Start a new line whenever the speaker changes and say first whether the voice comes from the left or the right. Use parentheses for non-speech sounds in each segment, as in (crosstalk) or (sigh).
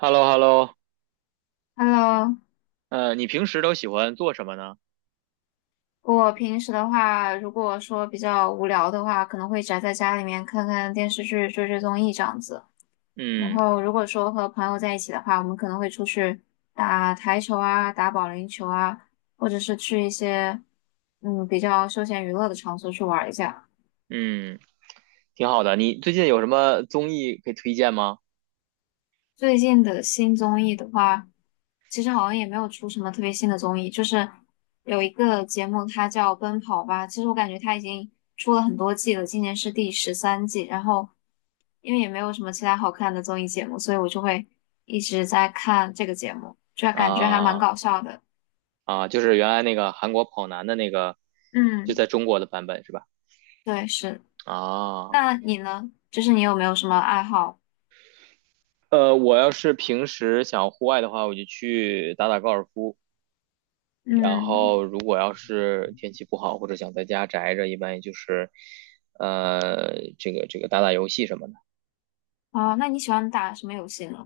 right: h e l l o
left: Hello，
right: 你平时都喜欢做什么呢？
left: 我平时的话，如果说比较无聊的话，可能会宅在家里面看看电视剧、追追综艺这样子。然
right: 嗯
left: 后，如果说和朋友在一起的话，我们可能会出去打台球啊、打保龄球啊，或者是去一些比较休闲娱乐的场所去玩一下。
right: 嗯，挺好的。你最近有什么综艺可以推荐吗？
left: 最近的新综艺的话，其实好像也没有出什么特别新的综艺，就是有一个节目，它叫《奔跑吧》。其实我感觉它已经出了很多季了，今年是第13季。然后因为也没有什么其他好看的综艺节目，所以我就会一直在看这个节目，就感觉还蛮
right: 啊
left: 搞笑的。
right: 啊，就是原来那个韩国跑男的那个，就在
left: 嗯，
right: 中国的版本是吧？
left: 对，是。
right: 啊，
left: 那你呢？就是你有没有什么爱好？
right: 我要是平时想户外的话，我就去打打高尔夫。然
left: 嗯，
right: 后如果要是天气不好或者想在家宅着，一般也就是，这个打打游戏什么的。
left: 啊，那你喜欢打什么游戏呢？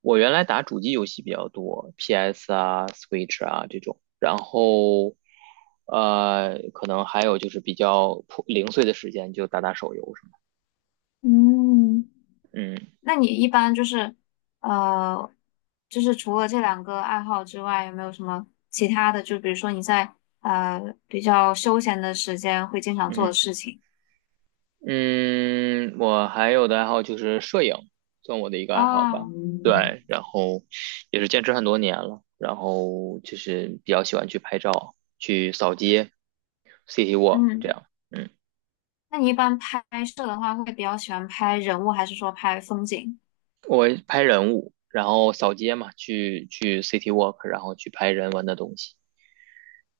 right: 我原来打主机游戏比较多，PS 啊、Switch 啊这种，然后可能还有就是比较破零碎的时间就打打手游什么
left: 嗯。
right: 的。嗯
left: 那你一般就是，呃，就是除了这两个爱好之外，有没有什么其他的？就比如说你在呃比较休闲的时间会经常做的
right: 嗯
left: 事情
right: 嗯，我还有的爱好就是摄影，算我的一个爱好
left: 啊，
right: 吧。对，然后也是坚持很多年了，然后就是比较喜欢去拍照、去扫街、City Walk 这
left: 嗯，
right: 样。嗯。
left: 那你一般拍摄的话，会比较喜欢拍人物，还是说拍风景？
right: 我拍人物，然后扫街嘛，去去 city walk，然后去拍人文的东西。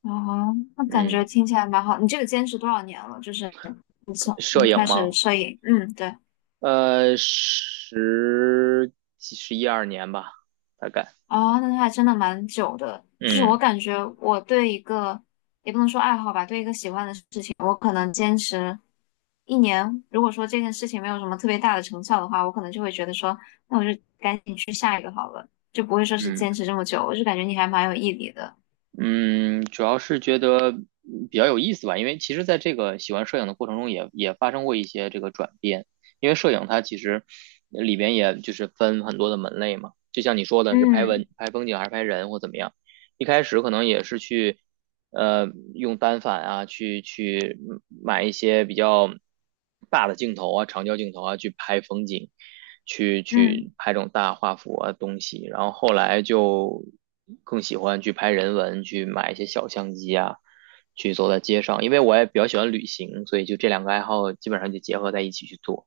left: 哦，那感觉
right: 嗯，
left: 听起来蛮好。你这个坚持多少年了？就是
right: 摄
left: 你
right: 影
left: 开始
right: 吗？
left: 摄影，嗯，对。
right: 十几十一二年吧，大概。
left: 哦，那他还真的蛮久的。就是我
right: 嗯
left: 感觉我对一个，也不能说爱好吧，对一个喜欢的事情，我可能坚持一年。如果说这件事情没有什么特别大的成效的话，我可能就会觉得说，那我就赶紧去下一个好了，就不会说是
right: 嗯
left: 坚持这么久。我就感觉你还蛮有毅力的。
right: 嗯，主要是觉得比较有意思吧，因为其实在这个喜欢摄影的过程中也发生过一些这个转变。因为摄影它其实里边也就是分很多的门类嘛，就像你说的是拍
left: 嗯
right: 文、拍风景还是拍人或怎么样。一开始可能也是去，呃，用单反啊，去买一些比较大的镜头啊，长焦镜头啊，去拍风景，去
left: 嗯。
right: 去拍这种大画幅啊东西。然后后来就更喜欢去拍人文，去买一些小相机啊，去走在街上。因为我也比较喜欢旅行，所以就这两个爱好基本上就结合在一起去做。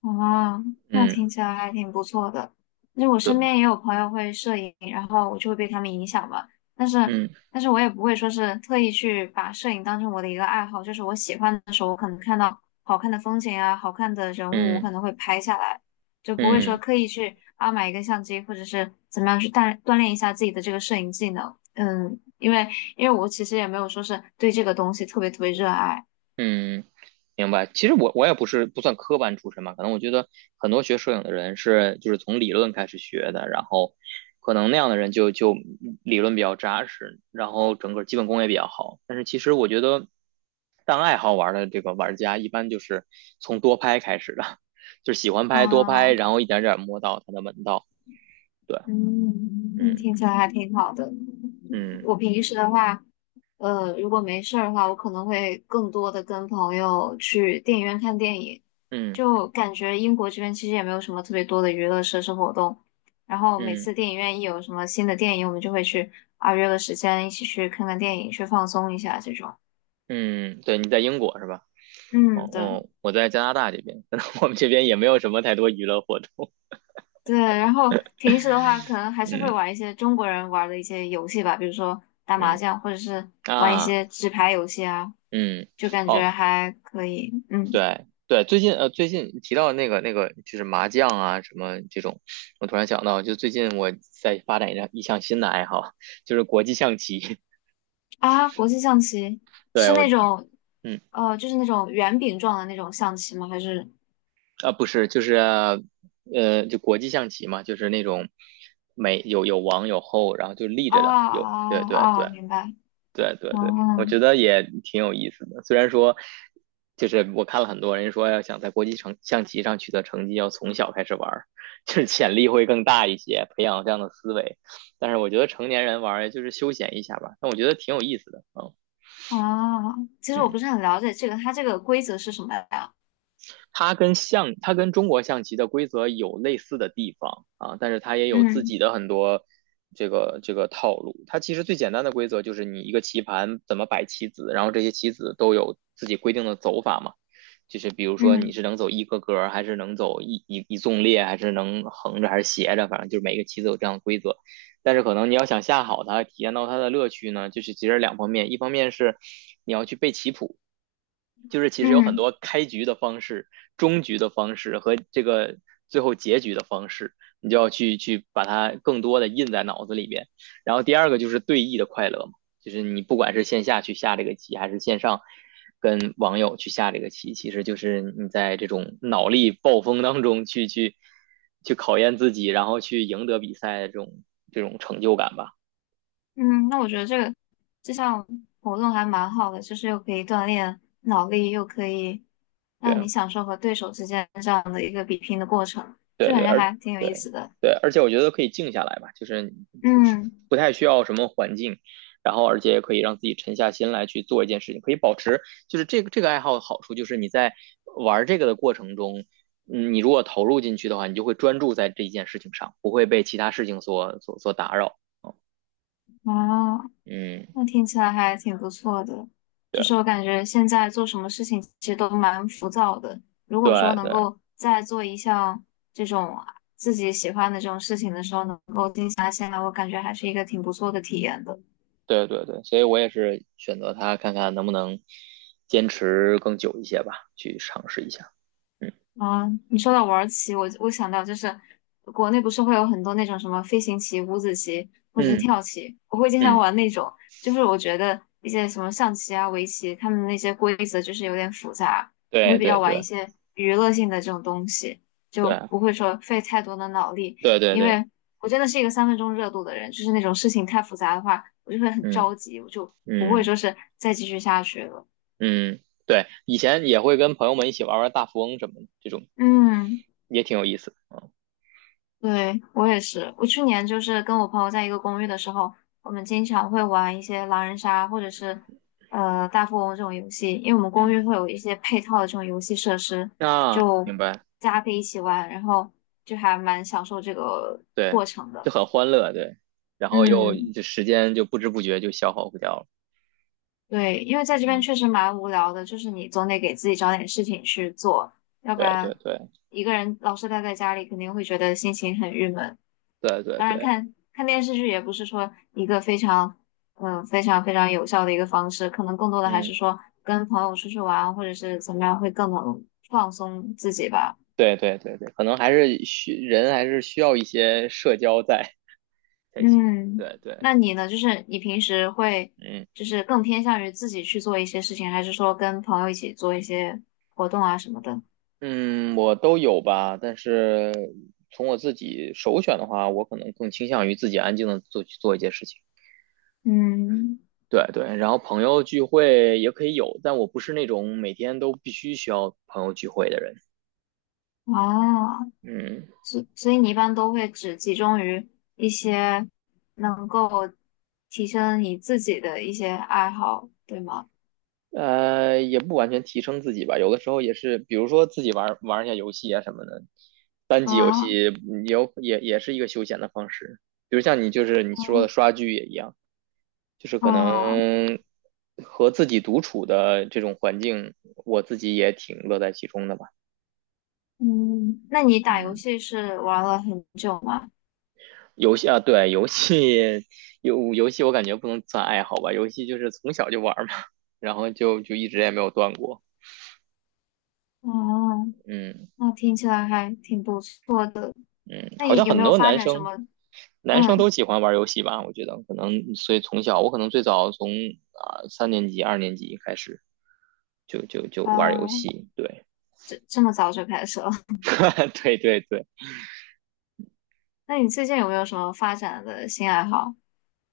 left: 哦，那
right: 嗯，
left: 听起来还挺不错的。就我身
right: 对，
left: 边也有朋友会摄影，然后我就会被他们影响嘛。但是，
right: 嗯
left: 但是，我也不会说是特意去把摄影当成我的一个爱好，就是我喜欢的时候，我可能看到好看的风景啊、好看的人物，我
right: 嗯
left: 可能会拍下来，就不会说
right: 嗯。
left: 刻意去啊买一个相机，或者是怎么样去锻炼一下自己的这个摄影技能。嗯，因为我其实也没有说是对这个东西特别特别热爱。
right: 嗯，明白。其实我也不是不算科班出身嘛，可能我觉得很多学摄影的人是就是从理论开始学的，然后可能那样的人就理论比较扎实，然后整个基本功也比较好。但是其实我觉得当爱好玩的这个玩家，一般就是从多拍开始的，(laughs) 就是喜欢拍多
left: 啊。
right: 拍，然后一点点摸到它的门道。对，
left: 嗯，那
right: 嗯
left: 听起来还挺好的。
right: 嗯
left: 我平时的话，呃，如果没事儿的话，我可能会更多的跟朋友去电影院看电影。
right: 嗯
left: 就感觉英国这边其实也没有什么特别多的娱乐设施活动，然后每
right: 嗯
left: 次电影院一有什么新的电影，我们就会去啊约个时间一起去看看电影，去放松一下这种。
right: 嗯，对，你在英国是吧？哦，
left: 嗯，对
right: 哦，我在加拿大这边，(laughs) 我们这边也没有什么太多娱乐活动。
left: 对。然后平时的话，可能还是会
right: 嗯
left: 玩一些中国人玩的一些游戏吧，比如说打麻
right: 嗯
left: 将，或者是玩一
right: 啊
left: 些纸牌游戏啊。
right: 嗯
left: 就感觉
right: 哦
left: 还可以。嗯，
right: 对对，最近提到那个就是麻将啊什么这种，我突然想到，就最近我在发展一项新的爱好，就是国际象棋。
left: 啊，国际象棋
right: (laughs) 对
left: 是
right: 我
left: 那种，
right: 嗯
left: 呃，就是那种圆饼状的那种象棋吗？还是
right: 啊不是就是就国际象棋嘛，就是那种每有王有后，然后就立
left: 啊
right: 着的，有对
left: 啊
right: 对
left: 啊，
right: 对
left: 明白。
right: 对对对，我
left: 哦
right: 觉得也挺有意思的。虽然说，就是我看了很多人说，要想在国际成象棋上取得成绩，要从小开始玩儿，(laughs) 就是潜力会更大一些，培养这样的思维。但是我觉得成年人玩儿就是休闲一下吧，但我觉得挺有意思的。嗯
left: 啊，其实我
right: 嗯。
left: 不是很了解这个，它这个规则是什么呀？
right: 它跟它跟中国象棋的规则有类似的地方啊，但是它也有自
left: 嗯
right: 己的很多这个套路。它其实最简单的规则就是你一个棋盘怎么摆棋子，然后这些棋子都有自己规定的走法嘛。就是比如说你
left: 嗯
right: 是能走一个格，还是能走一纵列，还是能横着还是斜着，反正就是每个棋子有这样的规则。但是可能你要想下好它，体验到它的乐趣呢，就是其实两方面，一方面是你要去背棋谱。就是其实有很
left: 嗯
right: 多开局的方式、终局的方式和这个最后结局的方式，你就要去把它更多的印在脑子里边。然后第二个就是对弈的快乐嘛，就是你不管是线下去下这个棋，还是线上跟网友去下这个棋，其实就是你在这种脑力暴风当中去考验自己，然后去赢得比赛的这种成就感吧。
left: 嗯，那我觉得这个这项活动还蛮好的，就是又可以锻炼脑力，又可以
right: 对
left: 让
right: 啊，
left: 你享受和对手之间这样的一个比拼的过程，就
right: 对
left: 感
right: 对，
left: 觉还挺有意
right: 对
left: 思的。
right: 对，而且我觉得可以静下来吧，就是你
left: 嗯。
right: 不太需要什么环境，然后而且也可以让自己沉下心来去做一件事情，可以保持就是这个爱好的好处就是你在玩这个的过程中，嗯，你如果投入进去的话，你就会专注在这一件事情上，不会被其他事情所打扰。
left: 啊，
right: 嗯，
left: 那听起来还挺不错的。就是我
right: 对
left: 感觉现在做什么事情其实都蛮浮躁的。如果
right: 对
left: 说能
right: 对
left: 够在做一项这种自己喜欢的这种事情的时候，能够静下心来，我感觉还是一个挺不错的体验的。
right: 对对对，所以我也是选择它，看看能不能坚持更久一些吧，去尝试一下。嗯
left: 啊，你说到玩儿棋，我想到就是国内不是会有很多那种什么飞行棋、五子棋或者是
right: 嗯
left: 跳棋，我会经常
right: 嗯，
left: 玩那种。就是我觉得一些什么象棋啊、围棋，他们那些规则就是有点复杂，我会
right: 对
left: 比较
right: 对
left: 玩一
right: 对。
left: 些娱乐性的这种东西，就
right: 对
left: 不会说费太多的脑力。
right: 对对
left: 因
right: 对，
left: 为我真的是一个三分钟热度的人，就是那种事情太复杂的话，我就会很
right: 嗯
left: 着急，我就不会
right: 嗯
left: 说是再继续下去了。
right: 嗯，对，以前也会跟朋友们一起玩玩大富翁什么的，这种
left: 嗯。
right: 也挺有意思的。
left: 对，我也是。我去年就是跟我朋友在一个公寓的时候，我们经常会玩一些狼人杀或者是呃大富翁这种游戏，因为我们公
right: 嗯，
left: 寓会有一些配套的这种游戏设施，
right: 啊，
left: 就
right: 明白，
left: 大家可以一起玩，然后就还蛮享受这个
right: 对，
left: 过程
right: 就
left: 的。
right: 很欢乐，对，然后又
left: 嗯，
right: 就时间就不知不觉就消耗不掉了。
left: 对，因为在这边
right: 嗯，
left: 确实蛮无聊的，就是你总得给自己找点事情去做，要不
right: 对对
left: 然
right: 对
left: 一个人老是待在家里，肯定会觉得心情很郁闷。
right: 对对
left: 当然
right: 对，
left: 看看电视剧也不是说一个非常非常非常有效的一个方式，可能更多的还
right: 嗯，
left: 是说跟朋友出去玩或者是怎么样会更能放松自己吧。
right: 对对对对，可能还是还是需要一些社交在才行。
left: 嗯，
right: 对对，
left: 那你呢？就是你平时会
right: 嗯。
left: 就是更偏向于自己去做一些事情，还是说跟朋友一起做一些活动啊什么的？
right: 嗯，我都有吧，但是从我自己首选的话，我可能更倾向于自己安静的去做一件事情。
left: 嗯，
right: 对对，然后朋友聚会也可以有，但我不是那种每天都必须需要朋友聚会的人。
left: 啊。
right: 嗯，
left: 所以你一般都会只集中于一些能够提升你自己的一些爱好，对吗？
right: 也不完全提升自己吧，有的时候也是，比如说自己玩玩一下游戏啊什么的，单机游戏
left: 啊，
right: 也有也是一个休闲的方式。比如像你就是你说的
left: 嗯
right: 刷剧也一样。就是可
left: 啊，
right: 能和自己独处的这种环境，我自己也挺乐在其中的吧。
left: 嗯，那你打游
right: 嗯，
left: 戏是玩了很久吗？
right: 游戏啊，对，游戏我感觉不能算爱好吧，游戏就是从小就玩儿嘛，然后就一直也没有断过。
left: 哦，
right: 嗯
left: 那听起来还挺不错的。
right: 嗯，
left: 那
right: 好
left: 你
right: 像
left: 有没
right: 很
left: 有
right: 多
left: 发
right: 男
left: 展什
right: 生
left: 么？
right: 都
left: 嗯，
right: 喜欢玩游戏吧，我觉得可能所以从小我可能最早从三年级、二年级开始就玩游
left: 啊，
right: 戏，对
left: 这这么早就开始了？
right: (laughs) 对对对。
left: (laughs) 那你最近有没有什么发展的新爱好？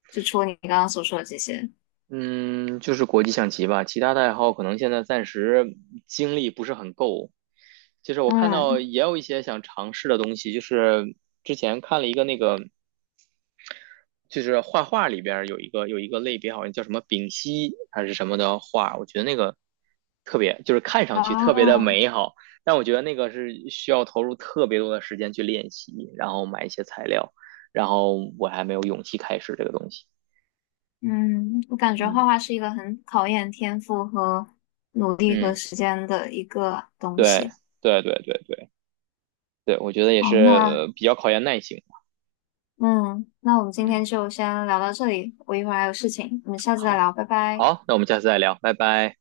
left: 就除了你刚刚所说的这些？
right: 嗯，就是国际象棋吧，其他的爱好可能现在暂时精力不是很够。就是我看到
left: 嗯，
right: 也有一些想尝试的东西，就是之前看了一个那个，就是画画里边儿有一个类别，好像叫什么丙烯还是什么的画，我觉得那个特别，就是看上去特别的
left: 啊。
right: 美好，但我觉得那个是需要投入特别多的时间去练习，然后买一些材料，然后我还没有勇气开始这个东西。
left: 嗯，我感觉画
right: 嗯
left: 画是一个很考验天赋和努力和
right: 嗯，
left: 时间的一个东
right: 对
left: 西。
right: 对对对对。对，我觉得也是
left: 好，那
right: 比较考验耐性。
left: 嗯，那我们今
right: 嗯，
left: 天就先聊到这里，我一会儿还有事情，我们下次再
right: 好，
left: 聊，拜拜。
right: 好，那我们下次再聊，拜拜。